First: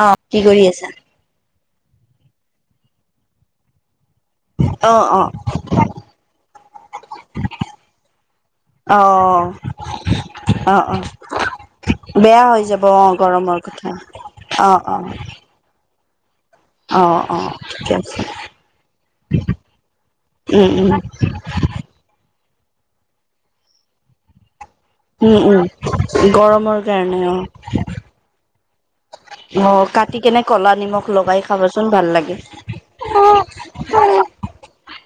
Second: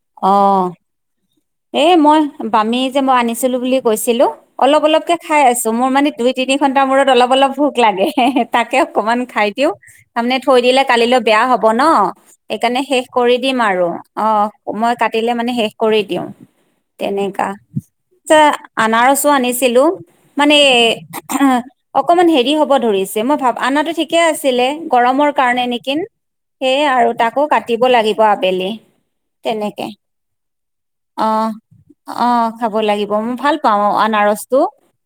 আহ কি কৰি আছা? এ মই বামী যে মই আনিছিলো বুলি কৈছো। অলপ অ', অলক অ', খাই আছো মোৰ মানে দুই তিনি ঘন্টাৰ মূৰত অলপ অলপ ভোক লাগে তাকে ক। অকমান খাই অ', দিও তাৰমানে থৈ দিলে অ', অ', কালিলৈ বেয়া হব ন বেয়া হৈ সেইকাৰণে যাব শেষ অ', কৰি দিম গৰমৰ আৰু কথা। অ মই কাটিলে মানে শেষ কৰিম। অৱ অৱ, ঠিকে আছে। আনাৰসো আনিছিলো মানে উম, উম, অকমান হেৰি হ'ব। ধৰিছে মই ভাব আনাটো ঠিকে আছিলে। গৰমৰ উম, উম, কাৰণে নিকিন গৰমৰ সেয়ে আৰু কাৰণে তাকো অ'। কাটিব লাগিব আবেলি। অ তেনেকে কাটি কেনে কলা নিমখ লগাই খাবচোন। অৱ খাব লাগিব মই ভাল পাওঁ আনাৰসটো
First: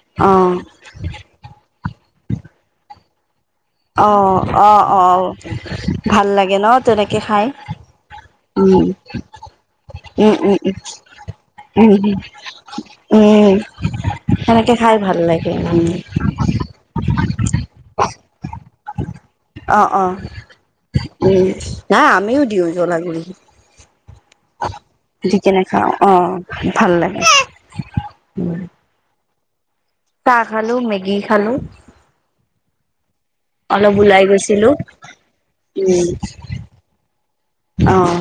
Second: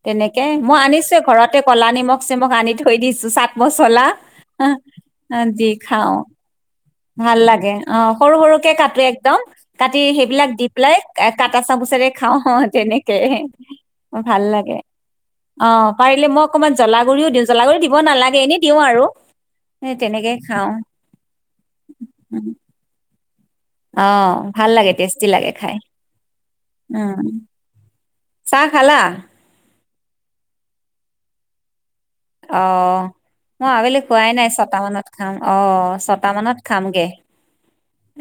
তেনেকে অ', মই আনিছে ঘৰতে কলা নিমখ চিমখ আনি থৈ দিছোঁ। মচলা অ', অ', হ অ', দি খাওঁ। ভাল লাগে ন তেনেকে ভাল খাই? লাগে অ সৰু সৰুকে উম, কাটে এক্দম কাটি উম, সেইবিলাক উম, দি পেলাই কাট আছা উম, উম, বুলি। খা অ তেনেকে, উম, ভাল সেনেকে লাগে খাই ভাল লাগে অ উম। পাৰিলে মই অকমান। জলা গুডৰিও দিওঁ জ্বলা গুৰি দিব নালাগে এনেই দিওঁ আৰু, অ', অ', তেনেকে খাওঁ। উম, নাই আমিও দিওঁ জ্বলাুৰি। অ ভাল লাগে টেষ্টি লাগে কেনে খাই, খাওঁ অ', ভাল লাগে। উম। চাহ খালা। চাহ খালো মেগি খালো। অ মই অলপ আবেলি ওলাই খোৱাই নাই গৈছিলো ছটা মানত খাম অ ছট মানত খামগে। অৱ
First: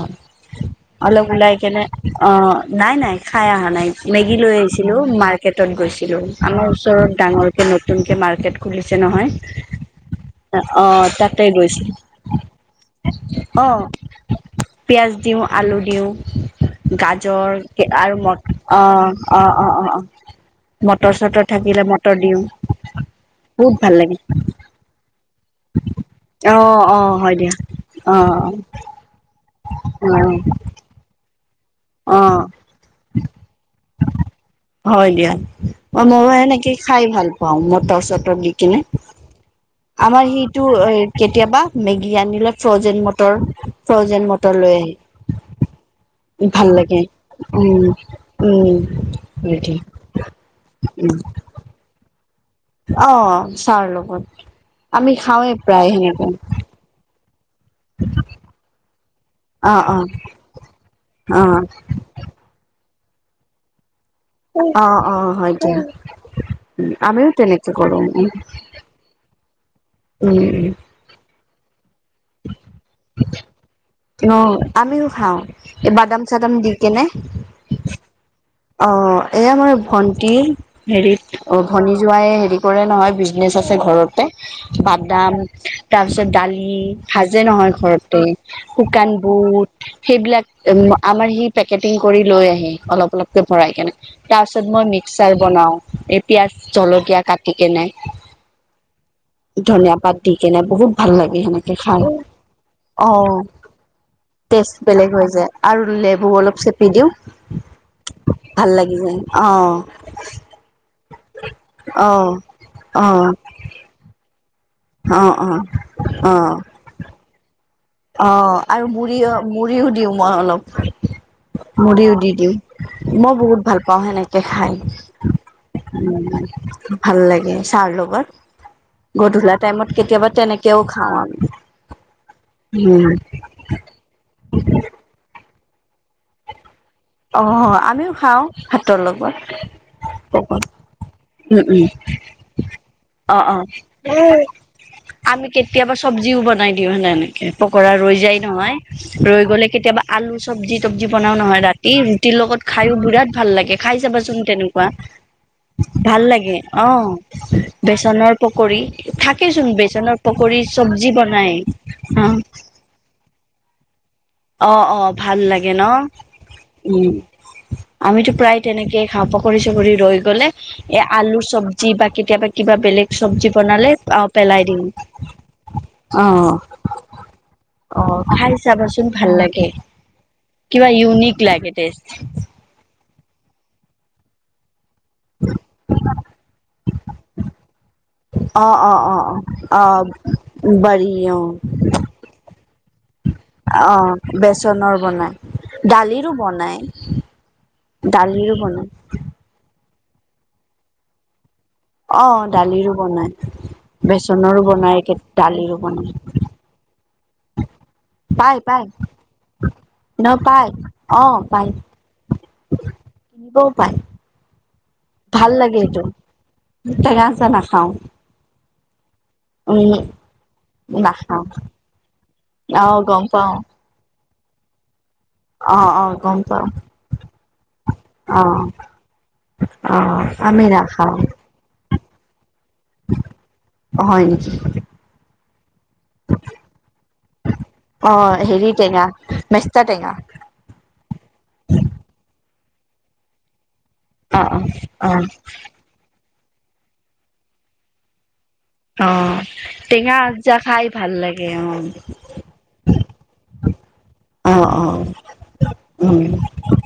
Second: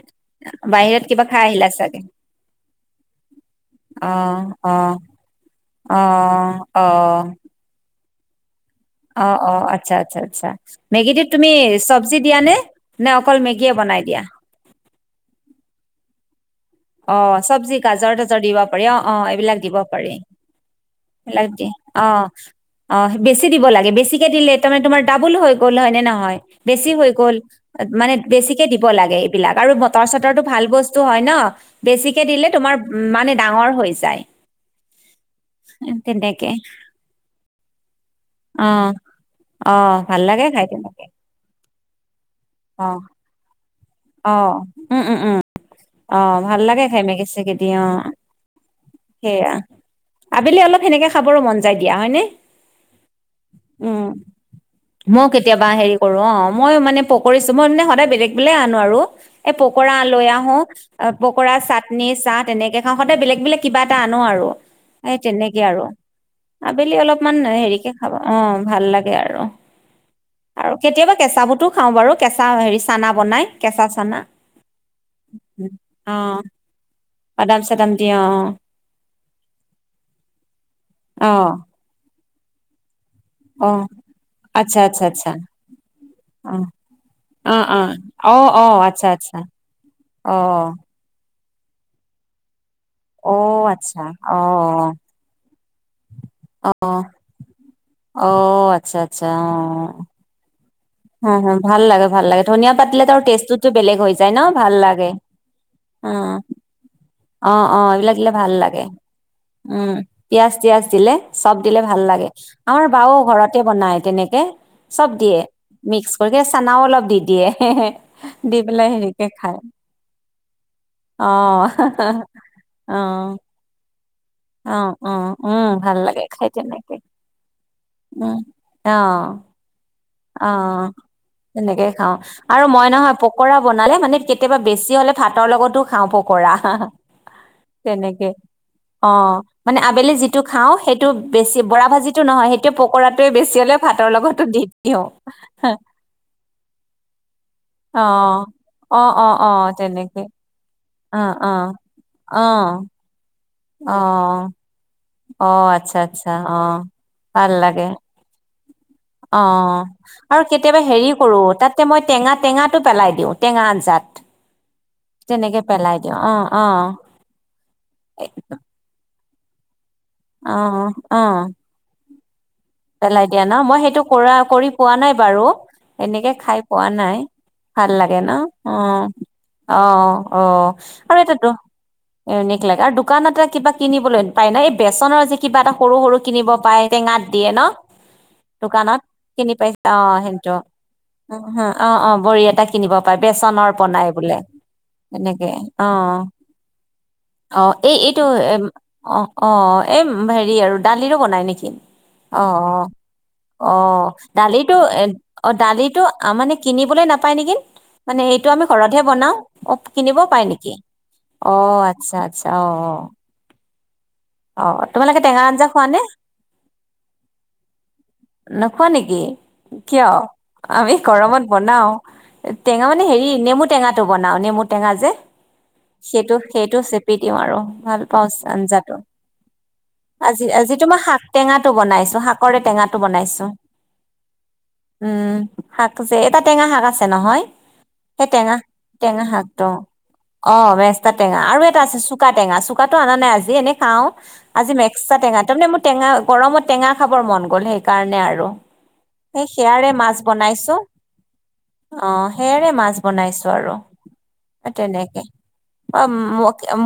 বাহিৰত কিবা অলপ খাই ওলাই আহিলা কেনে চাগে অ নাই নাই খাই অহা নাই মেগী অ', লৈ আহিছিলো অ', মাৰ। টত গৈছিলো অ', আমাৰ ওচৰত অ', ডাঙৰকৈ নতুনকে মাৰ্কেট। খুলিছে অ নহয় অ আচ্ছা আচ্ছা আচ্ছা অ মেগীটোত তাতে তুমি গৈছিলো চব্জি দিয়া নে নে অকল মেগীয়ে বনোৱা। নাই দিয়া। পিঁয়াজ দিওঁ, আলু দিওঁ। অ গাজৰ চব্জি আৰু ম গাজৰ-তাজৰ দিব অ পাৰি অঁ অঁ অ এইবিলাক অ দিব অ অ পাৰি। মটৰ চটৰ থাকিলে মটৰ অঁ দিওঁ অঁ বেছি দিব বহুত লাগে ভাল বেছিকে দিলে তাৰমানে তোমাৰ দাধ- বোলো হৈ গ'ল নে নহয় অ বেছি অ হৈ হয় গ'ল দিয়া অ বেছিকে দিব লাগে এইবিলাক। বাটাৰ টো ভাল বস্তু হয় ন' অ বেছিকে অ দিলে তোমাৰ মানে ডাঙৰ হৈ যায়। হয় দিয়া। অ মইও তেনেকে সেনেকে খাই ভাল পাওঁ মটৰ-চটৰ দি কিনে। অ' অ' ভাল আমাৰ লাগে সেইটো খাই তেনেকে কেতিয়াবা মেগী আনিলে ফ্ৰ'জেন অ' মটৰ- ফ্ৰ'জেন অ' মটৰ লৈ আহে। উম উম উম অ' ভাল লাগে খাই মেগি চেগি দি অ' উম' উম' উম' সেয়া লাগে। আবেলি অলপ সেনেকে খাবৰো মন যাই দিয়া হয়। চাহৰ উম' লগত আমি মইও খাওঁৱে কেতিয়াবা প্ৰায় হেৰি কৰো সেনেকে অঁ মইও মানে- কৰিছো। মই মানে সদায় বেলেগ বেলেগ আনো আৰু। এ' অ পকৰা অ লৈ আহো অ পকৰা, চাটনি, চাহ তেনেকে খাওঁ সদায় বেলেগ বেলেগ কিবা- এটা আনো আৰু অ অ এ' হয় তেনেকে দিয়া আৰু। আবেলি আমিও অলপমান তেনেকে হেৰিকে কৰো খাব উম অঁ ভাল লাগে আৰু। উম আৰু কেতিয়াবা কেঁচা বুটো খাওঁ বাৰু কেঁচা হেৰি চানা বনাই। কেঁচা চানা অঁ আমিও খাওঁ এই অ বাদাম-চাদাম দি কিনে। বাদাম চাদাম দি অ অঁ এয়া মাৰ ভন্টি হেৰিত অ ভনী জোৱাই হেৰি কৰে নহয়- বিকনেচ অ আছে ঘৰতে আচ্ছা আচ্ছা আচ্ছা বাদাম তাৰপিছত অ দালি ভাজে অ নহয় ঘৰতে। অ অ অ আচ্ছা শুকান আচ্ছা গুৰ অ সেইবিলাক আমাৰ হেৰি প্ৰেক্টিকেল কৰি লৈ আহে- অলপ অ ভৰাই কিনে। আচ্ছা অ তাৰপিছত মই মিক্সাৰ বনাওঁ। পিয়াজ অ জলকীয়া কাটি কিনে অ', আচ্ছা আচ্ছা ধনীয়া পাত দি কিনে। বহুত- ভাল অ', লাগে হ সেনেকে ভাল খাওঁ লাগে অঁ ভাল লাগে ধনিয়া পাত দিলে তাৰ অঁ টেষ্টটোতো বেলেগ হৈ যায় ন ভাল টেষ্ট লাগে বেলেগ হৈ যায়। আৰু- নেমু অলপ চেপি দিও। অঁ অঁ এইবিলাক দিলে ভাল লাগে। যায় অ', উম পিয়াজ-তিয়াজ দিলে চব দিলে ভাল লাগে। অ', আমাৰ বা'ও অ'। ঘৰতে বনাই তেনেকে- চব অ', দিয়ে অ', মিক্স কৰি কিনে চানাও অলপ দি দিয়ে। অঁ দি আৰু পেলাই মুড়ি হেৰিকে খায় মুড়িও দিওঁ মই অলপ। অ', দিওঁ দি দিওঁ মই অ', বহুত ভাল পাওঁ সেনেকে- খাই। অ', অ', উম, ভাল লাগে খাই তেনেকে ভাল লাগে চাহ'ৰ লগত- উম, অ', গধূলি টাইমত কেতিয়াবা তেনেকেও অ'। খাওঁ আমি। তেনেকে খাওঁ আৰু মই উম নহয় পকৰা বনালে মানে কেতিয়াবা বেছি হ'লে ভাতৰ লগতো খাওঁ পকৰা। অ', আমিও তেনেকে। খাওঁ ভাতৰ অঁ লগত মানে আবেলি যিটো পকত খাওঁ সেইটো বেছি উম বৰা উম ভাত- জিতু নহয় সেইটোয়ে পকৰাটোৱে অ', বেছি অ', হ'লে ভাতৰ লগতো দি দিওঁ। আমি কেতিয়াবা চব্জিও বনাই দিওঁ সেনেকৈ পকৰা অ ৰৈ যায় নহয় অ অ ৰৈ অ গ'লে কেতিয়াবা তেনেকে আলু চবজি- চব্জি অ বনাও অ নহয় ৰাতি ৰুটিৰ অ লগত খাই বিৰাট ভাল লাগে অ খাই চাবাচোন তেনেকুৱা। অ আচ্ছা ভাল আচ্ছা অ লাগে অঁ ভাল লাগে বেচনৰ পকৰি অ থাকে চোন বেচনৰ পকৰি- আৰু কেতিয়াবা হেৰি কৰো তা'তে মই টেঙা টেঙা টো পেলাই দিওঁ টেঙা আঞ্জাত। অঁ অঁ ভাল তেনেকে লাগে পেলাই ন' দিওঁ অ অ উমঁ। আমিতো প্ৰায় তেনেকেই- খাওঁ পকৰি চকৰি ৰৈ গ'লে এ' অ আলু অ চব্জি বা কেতিয়াবা কিবা। বেলেগ পেলাই দিয়া চব্জি ন' মই বনালে সেইটো অ কৰা পেলাই কৰি দিওঁ পোৱা নাই বাৰু অ এনেকে খাই পোৱা নাই। ভাল অ লাগে ন' খাই অঁ। চাবাচোন ভাল লাগে অ অ কিবা আৰু এটা ইউনিক লাগে টেষ্ট লাগে আৰু- দোকানতে এটা কিবা কিনিবলৈ পায় ন' এই বেচনৰ যে কিবা এটা সৰু সৰু কিনিব পায় টেঙাত। দিয়ে ন'। অ অ দোকানত অ অ কিনি পাইছে অ অঁ সেইটো বাৰী অ অঁ অঁ বৰহিয়া এটা কিনিব পাৰি। বেচনৰ অ বনাই বোলে বেচনৰ বনাই এনেকে অঁ। দালিৰো বনাই অ এই এইটো দালিৰো এ' বনাই অঁ অঁ এ' হেৰি আৰু দালিৰো বনাই নেকি? অ অ দালিৰো বনাই অ বেচনৰো দালিটো বনাই এ' কে অঁ দালিৰো দালিটো বনাই মানে কিনিবলৈ নাপাই- পায় নেকি? মানে এইটো পাই আমি পাই ঘৰতহে বনাও অ কিনিব পাই নেকি অ আচ্ছা আচ্ছা অঁ অঁ। হ'ব পায়। অঁ তোমালোকে টেঙা আঞ্জা খোৱা নে। গাঁছ না খাওঁ। নোখোৱা নেকি কিয় আমি নাখাও গৰমত বনাও টেঙা আহ মানে গম হেৰি পাও নেমু টেঙাটো বন ননা মোৰ টেঙা যে অ অ সেইটো গম পাও সেইটো চেপি দিওঁ আৰু ভাল পাওঁ অ আঞ্জাটো অ আজি আমি আজি তোমাৰ নাখাও শাক টেঙা তোমাৰ বনাইছো শাকৰে টেঙাটো বনাইছো হয় নেকি উম শাক যে এটা টেঙা শাক আছে নহয়। অ সেই টেঙা হেৰি টেঙা শাকটো মেষ্টা টেঙা অঁ মেসা টেঙা আৰু এটা আছে চুকা টেঙা চ কাতটো অনা নাইজি এনে খাও অ আ অ অ মে্সট টেঙা তাৰমানে মোৰ টেঙা গৰমত টেঙা খাবৰ মন গ'ল সেইকাৰণে আৰু অ এই সেয়াৰে টেঙা মাছ আঞ্জা বনাইছো খাই ভাল লাগে অ অঁ সেয়াৰে মাছ বনাইছো আৰু অ অ তেনেকে অ উম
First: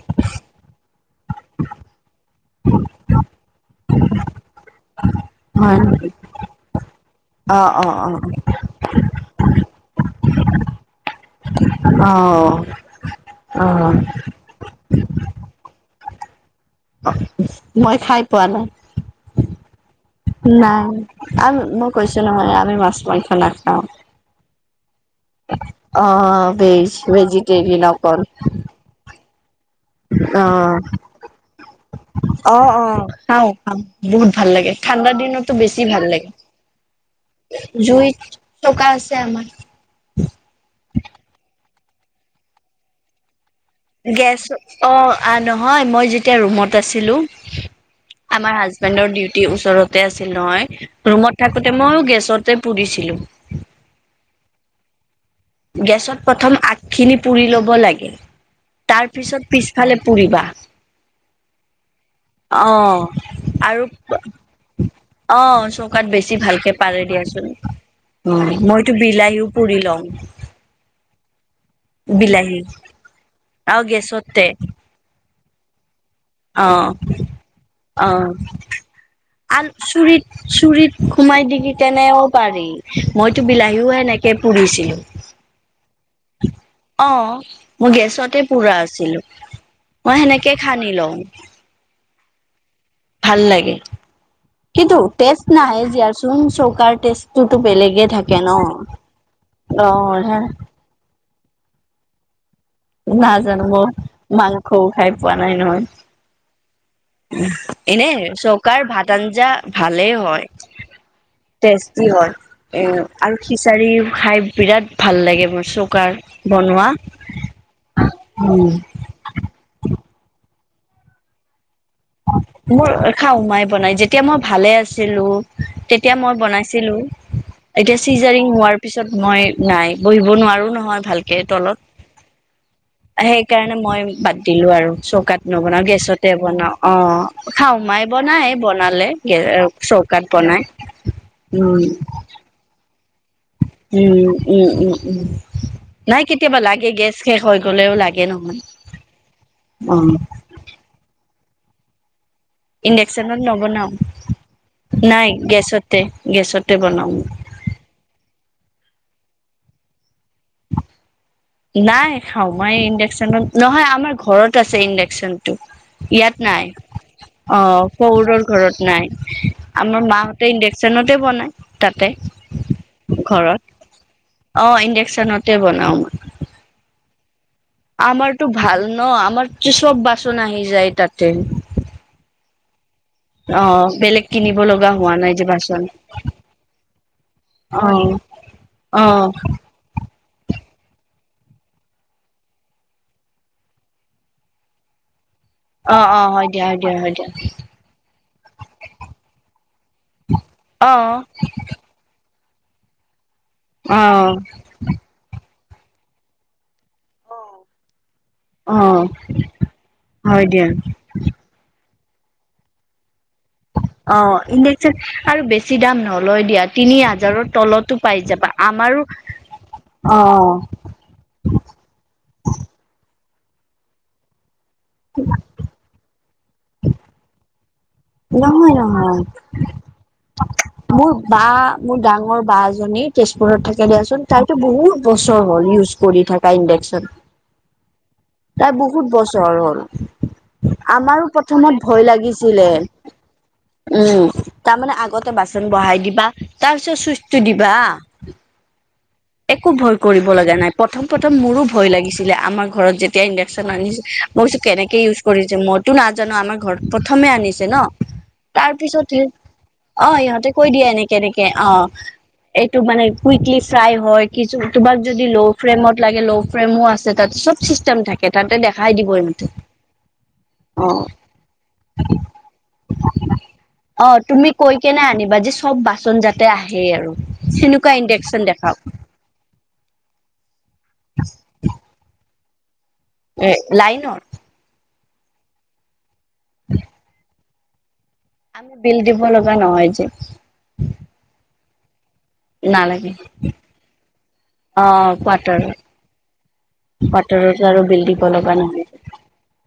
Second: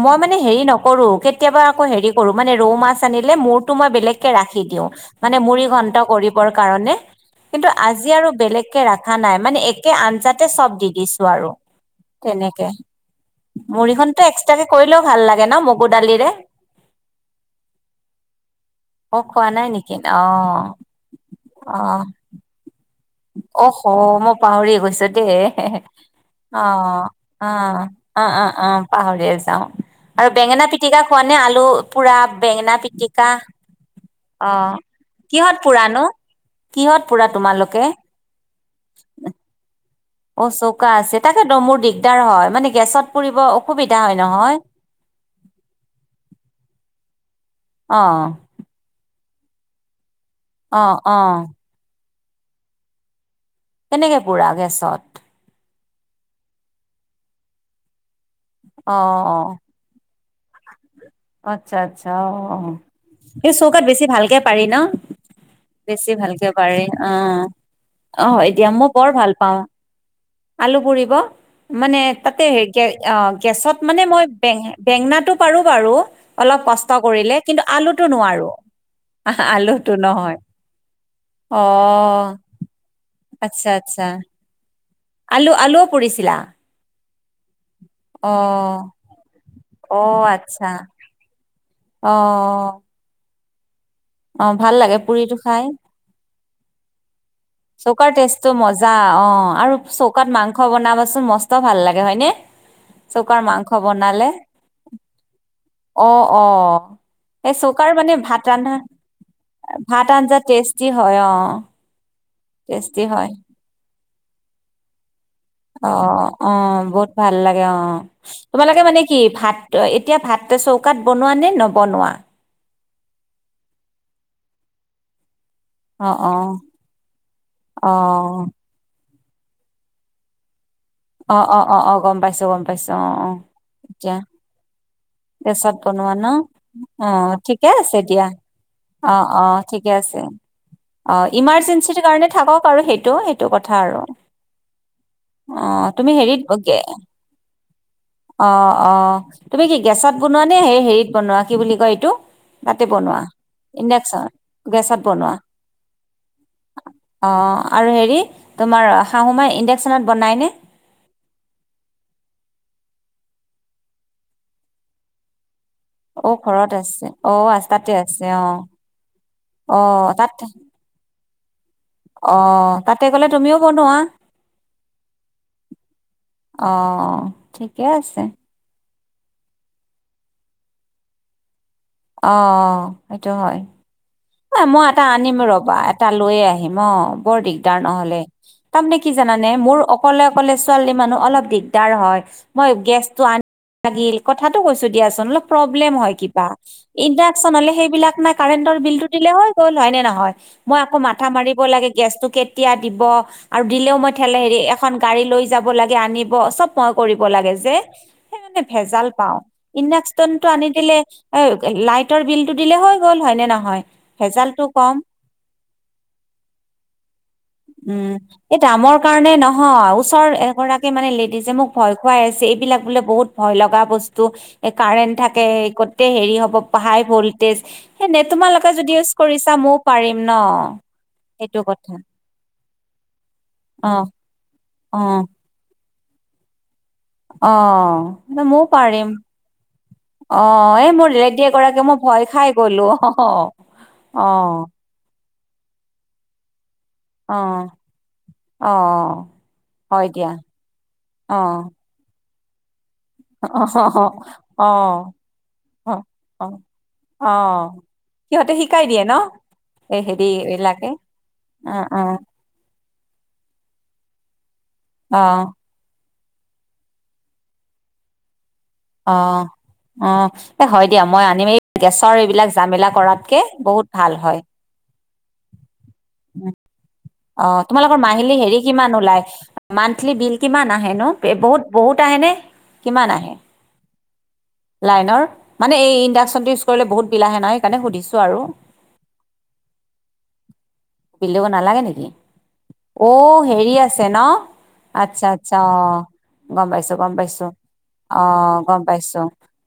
মই মানে হেৰি নক কৰো কেতিয়াবা আকৌ হেৰি কৰো মানে ৰৌ মাছ আনিলে মূৰটো মই বেলেগকে ৰাখি দিওঁ মানে হয় মুৰিঘণ্টা নেকি কৰিবৰ কাৰণে অ কিন্তু অ আজি আৰু বেলেগকে ৰখা নাই মানে একে আঞ্জাতে চব দি দিছো। অ অ তেনেকে অ মুৰি খতো এক্সট্ৰাকে কৰিলেও ভাল লাগে ন ম বুডালিৰে। মই খাই পোৱা নাই। অঁ খোৱা নাই নেকি আঁহ নাই আমি মই আহঁ। কৈছো নহয় আমি মাছ মাংস অঁহ নাখাওঁ। মই পাহৰি গৈছো দেই অ' ভেজ অঁ আঁহ। ভেজিটেৰিয়ান অঁ অঁ অঁ পাহৰি গৈছো। অঁ আলু পুৰা অঁ বেঙেনা অঁ পিটিকা খাওঁ খাম বহুত ভাল অ লাগে। ঠাণ্ডাৰ দিনততো কিহত বছি পুৰানো ভাল লাগে। কিহত পুৰা তোমালোকে। থকা আছে আমাৰ। অ চৌকা আছে তাকেতো মোৰ দিগদাৰ হয় মানে গেছত পৰিব। গেছ অঁ নহয় মই যেতিয়া ৰুমত আছিলো। অ আমাৰ হাজবেণ্ডৰ ডিউটি ওচৰতে আছিল নহয় অ অ ৰুমত থাকোতে মইো গেষ্ট। ওচৰতে পুৰিছিলোঁ। কেনেকে পুৰা গেছত। গেছত প্ৰথম আগখিনি পুৰি ল'ব লাগে অ তাৰ অ পিছত পিছফালে। পুৰিবা। আচ্ছা আচ্ছা অঁ অঁ অ' এই চৌকাত আৰু বেছি ভালকে পাৰি ন। অ চৌকাত বেছি ভালকে পাৰি পাৰে অঁ। দিয়াচোন অঁ উম হয় দিয়া মই মইতো বৰ ভাল বিলাহীও পাওঁ পুৰি লওঁ আলু পুৰিব। মানে তাতে হ বিলাহী গেছত আৰু মানে মই গেছতে বে বেঙনাটো পাৰোঁ বাৰু অলপ অ কষ্ট কৰিলে কিন্তু আলুতটো অ নোৱাৰো। আল আলুটো নহয় চৰিত চুৰিত সোমাই দি অ কি তেনেও পাৰি মইতো আচ্ছা বিলাহীও হে। আচ্ছা এনেকে পুৰিছিলোঁ। আলু আলুও পৰিছিলা। অঁ মই গেছতে পুৰা আছিলো মই সেনেকে খান্দি লওঁ। অঁ অঁ। ভাল লাগে। কিন্তু পুৰিটো ষ্টেষ্ট খাই নাহে জিয়াচোন চৌকাৰ টেষ্ট। চৌকাৰ টেষ্টটো মজা অ আৰু অ চৌকাত মাংস বনাব। মস্ত ভাল লাগে হয়নে চৌকাৰ নাজানোঁ মাংস মই, বনালে মাংসও খাই পোৱা নাই ন অ অ এই চৌকাৰ এনে মানে ভাত ৰান্ধা চৌকাৰ ভাত আঞ্জা ভাত ভালেই আঞ্জা হয়, টেষ্টি হয় অ টেষ্টি হয় টেষ্টি এ', হয় আৰু খিচাৰি খাই বিৰাট ভাল লাগে মোৰ চৌকাৰ বনোৱা ভালাগে অ', তোমালোকে মানে কি ভাতটো, এতিয়া ভাতটো চৌকাত বনোৱা নে নবনোৱা? মোৰ খাওঁ, মায়ে বনাই যেতিয়া মই ভালে আছিলোঁ অ তেতিয়া মই অ বনাইছিলোঁ, অ এতিয়া চিজাৰিং হোৱাৰ পিছত মই, নাই বহিব নোৱাৰো ন অ ভালকে অ অ তলত, অ গম পাইছো গম পাইছো অ অ সেইকাৰণে মই এতিয়া বাদ দিলোঁ আৰু চৌকাত গেছত নবনা বনোৱা ন গেছতে বনাওঁ অ', ঠিকে খাওঁ আছে মায়ে দিয়া বনাই বনালে অ অ গে', ঠিকে আছে চৌকাত বনাই অ', উম ইমাৰ্জেঞ্চিৰ কাৰণে থাকক আৰু এই, সেইটো কথা আৰু উম উম উম উম অ', তুমি নাই হেৰিত কেতিয়াবা গেছ লাগে শেষ হৈ গ'লেও লাগে নহয়। অ', - অ', তুমি কি গেছত অ', বনোৱানে, সেই হেৰিত বনোৱা, কি বুলি কয় এইটো তাতে বনোৱা ইণ্ডাকশ্যনত নবনাও, ইণ্ডাকচন গেছত নাই বনোৱা গেছতে গেছতে বনাও অ', ‌ আৰু হেৰি তোমাৰ আশা সময়ত ইণ্ডাকশ্যনত বনাই নেকি? নাই, খাওঁ মই ইণ্ডাকশ্যনত, নহয় আমাৰ ঘৰত আছে ইণ্ডাকশ্যনটো অ ইয়াত নাই, ঘৰত আছে আ অ', তাতে আছে শহুৰৰ অ ঘৰত নাই, অ আমাৰ তাত মাহতে ইণ্ডাকশ্যন তাতে বনাই? তাতে অ তাতে গ'লে তুমিও ঘৰত বনোৱা অ', ইণ্ডাকশ্যন তাতে বনাও মই অ', ঠিকে আছে আমাৰটো ভাল ন আমাৰ যে চব বাচন আহি যায় তাতে অ', - অ', অ', বেলেগ কিনিব মই লগা এটা হোৱা নাই আনিম যে ৰবা, বাচন এটা লৈয়ে আহিম অ', বৰ দিগদাৰ অ নহ'লে তাৰমানে অ কি জানেনে? মোৰ অ', অকলে অকলে ছোৱালী মানুহ, অলপ দিগদাৰ হয় মই গেছটো আনি লাগিল কথাটো কৈছোঁ দিয়াচোন লগ প্ৰব্লেম অ হয় অ কিবা, দিয়া হয় দিয়া হয় দিয়া ইণ্ডাকশ্যন হ'লে সেইবিলাক নাই কাৰেণ্টৰ বিল দিলে হয় গ'ল হয়নে নহয় মই আকৌ অ'। মাথা মাৰিব লাগে গেছতটো কেতিয়া দিব আৰু দিলেও মই অ', ঠেলে হেৰি এখন গাড়ী লৈ যাব লাগে আনিব, চব মই কৰিব লাগে যে সেইকাৰণে অ', ভেজাল পায়, হয় ইণ্ডাকশ্যনটো দিয়া। আনি দিলে হয়', অ', লাইট লাইটৰ বিলটো দিলেই হৈ গ'ল হয়নে নহয় অ ভেজালটো ইণ্ডাকশ্যন, কম আৰু বেছি দাম নলয় দিয়া তিনি হাজাৰৰ তলতো উম পাই যাবা এই অ', দামৰ আমাৰো কাৰণে নহয় ওচৰ এগৰাকী মানে লেডিজে মোক ভয় খুৱাই আছে এইবিলাক বোলে বহুত ভয় লগা বস্তু এই কাৰেণ্ট থাকে গতে হেৰি হ'ব হাই ভল্টেজ এনে তোমালোকে নহয় যদি ইউজ নহয় কৰিছা ময়ো পাৰিম ন মোৰ, বা সেইটো কথা মোৰ ডাঙৰ বা জনী তেজপুৰত থাক অ দিয়াচোন তাইতো অ বহুত বছৰ হ'ল ইউজ কৰি থকা ইণ্ডাকশ্যন অ', ময়ও প্ৰায় পাৰিম বহুত বছৰ হ'ল অ', এই মোৰ আমাৰো লেডী প্ৰথমত এগৰাকী মই ভয় খাই লাগিছিলে। গলো অ', উম অ তাৰমানে আগতে বাচ বহাই দিবা তাৰ পিছত অ চুইছটো দিবা অ একো ভয় হয় কৰিব দিয়া লগা নাই প্ৰথম অ প্ৰথম মোৰো ভয় লাগিছিলে আমাৰ ঘৰত যেতি, এতিয়া অ ইণ্ডাকশ্যন আনিছোঁ, মই কৈছোঁ অ কেনেকে ইউজ কৰিছে মইতো নাজানোঁ আমাৰ অ ঘৰত প্ৰথমে অ আনিছে ন সিহঁতে তাৰ শিকাই দিয়ে পিছত ন? এই অ', হেৰি ইহঁতে কৈ দিয়ে এইবিলাকে এনেকে এনেকে অ', এইটো মানে কুইকলী ফ্ৰাই হয় কি তোমাক অ যদি ল' ফ্ৰেমত লাগে ল' ফ্ৰেমো আছে তাত চব চিষ্টেম থাকে তাতে দেখাই দিব অ এমাউনতো অ এ হয় দিয়া মই আনিম এই গেছৰ এইবিলাক জামেলা কৰাতকে বহুত ভাল হয়। বা যে চব বাচন যাতে উম। আহে আৰু অ সেনেকুৱা তোমালোকৰ মাহিলী ইণ্ডাকশ্যন হেৰি দেখাওক কিমান? ল মানথলি বিল কিমান আহে নো বহুত বহুত আহে ন কিমান এ লাইনৰ লাইনৰ মানে ইডাকশচনটো ইউজ কৰিলে বহুত বিলা আহে নহ সেইকাৰণে সুধিছো আৰু আমি বিল দিব লগা নহয় যে বিল দিব নালাগে অ নালাগে হেৰি আছে ন অ', আচ্ছা আচ্ছা কোৱাৰ্টাৰ অ গম পাইছো গম পাইছো কোৱাৰ্টাৰত আৰু বিল দিব অ লগা গম নহয়। পাইছো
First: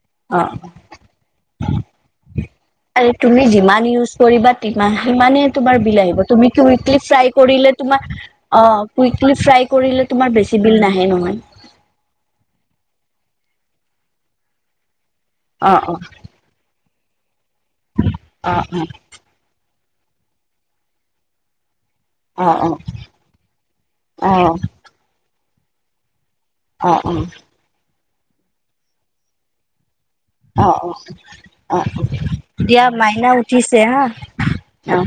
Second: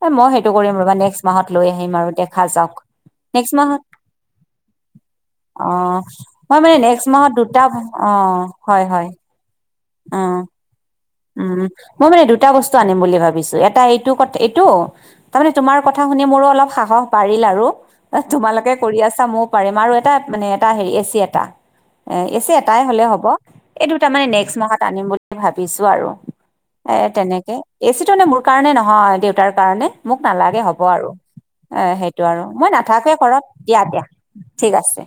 এ মই সেইটো অ', কৰিম ৰবা নেক্সট মাহত লৈ আহিম আৰু দেখা যাওক তুমি নেক্সট মাহত যিমান ইউজ কৰিবা সিমানে অ তোমাৰ বিল আহিব তুমি মই মানে নেক্সট ইলিফ্ৰাই মাহত দুটা কৰিলে অ অ হয় হয় কুইকলি ফ্ৰাই কৰিলে অ তোমাৰ বেছি বিল নাহে নহয়। উম মই মানে দুটা বস্তু আনিম বুলি ভাবিছো এটা এইটো কথা এইটো তাৰমানে তোমাৰ অ', অ', কথা শুনি মোৰো অলপ সাহস বাঢ়িল আৰু তোমালোকে অ', কৰি আছা ময়ও পাৰিম আৰু এটা মানে এটা হেৰি এ চি এটা এ এচি অ', অ', এটাই হলে হ'ব এই দুটাৰ মানে অ', অ', নেক্সট অ', মাহত আনিম বুলি ভাবিছো আৰু এ তেনেকে এচিটো এনে মোৰ কাৰণে নহয় দেউতাৰ কাৰণে মোক নালাগে অ', হ'ব অ', অ', আৰু অ এ সেইটো আৰু মই দিয়া নাথাকোৱে মাইনা ঘৰত দিয়া উঠিছে দিয়া হা ঠিক আছে অ'।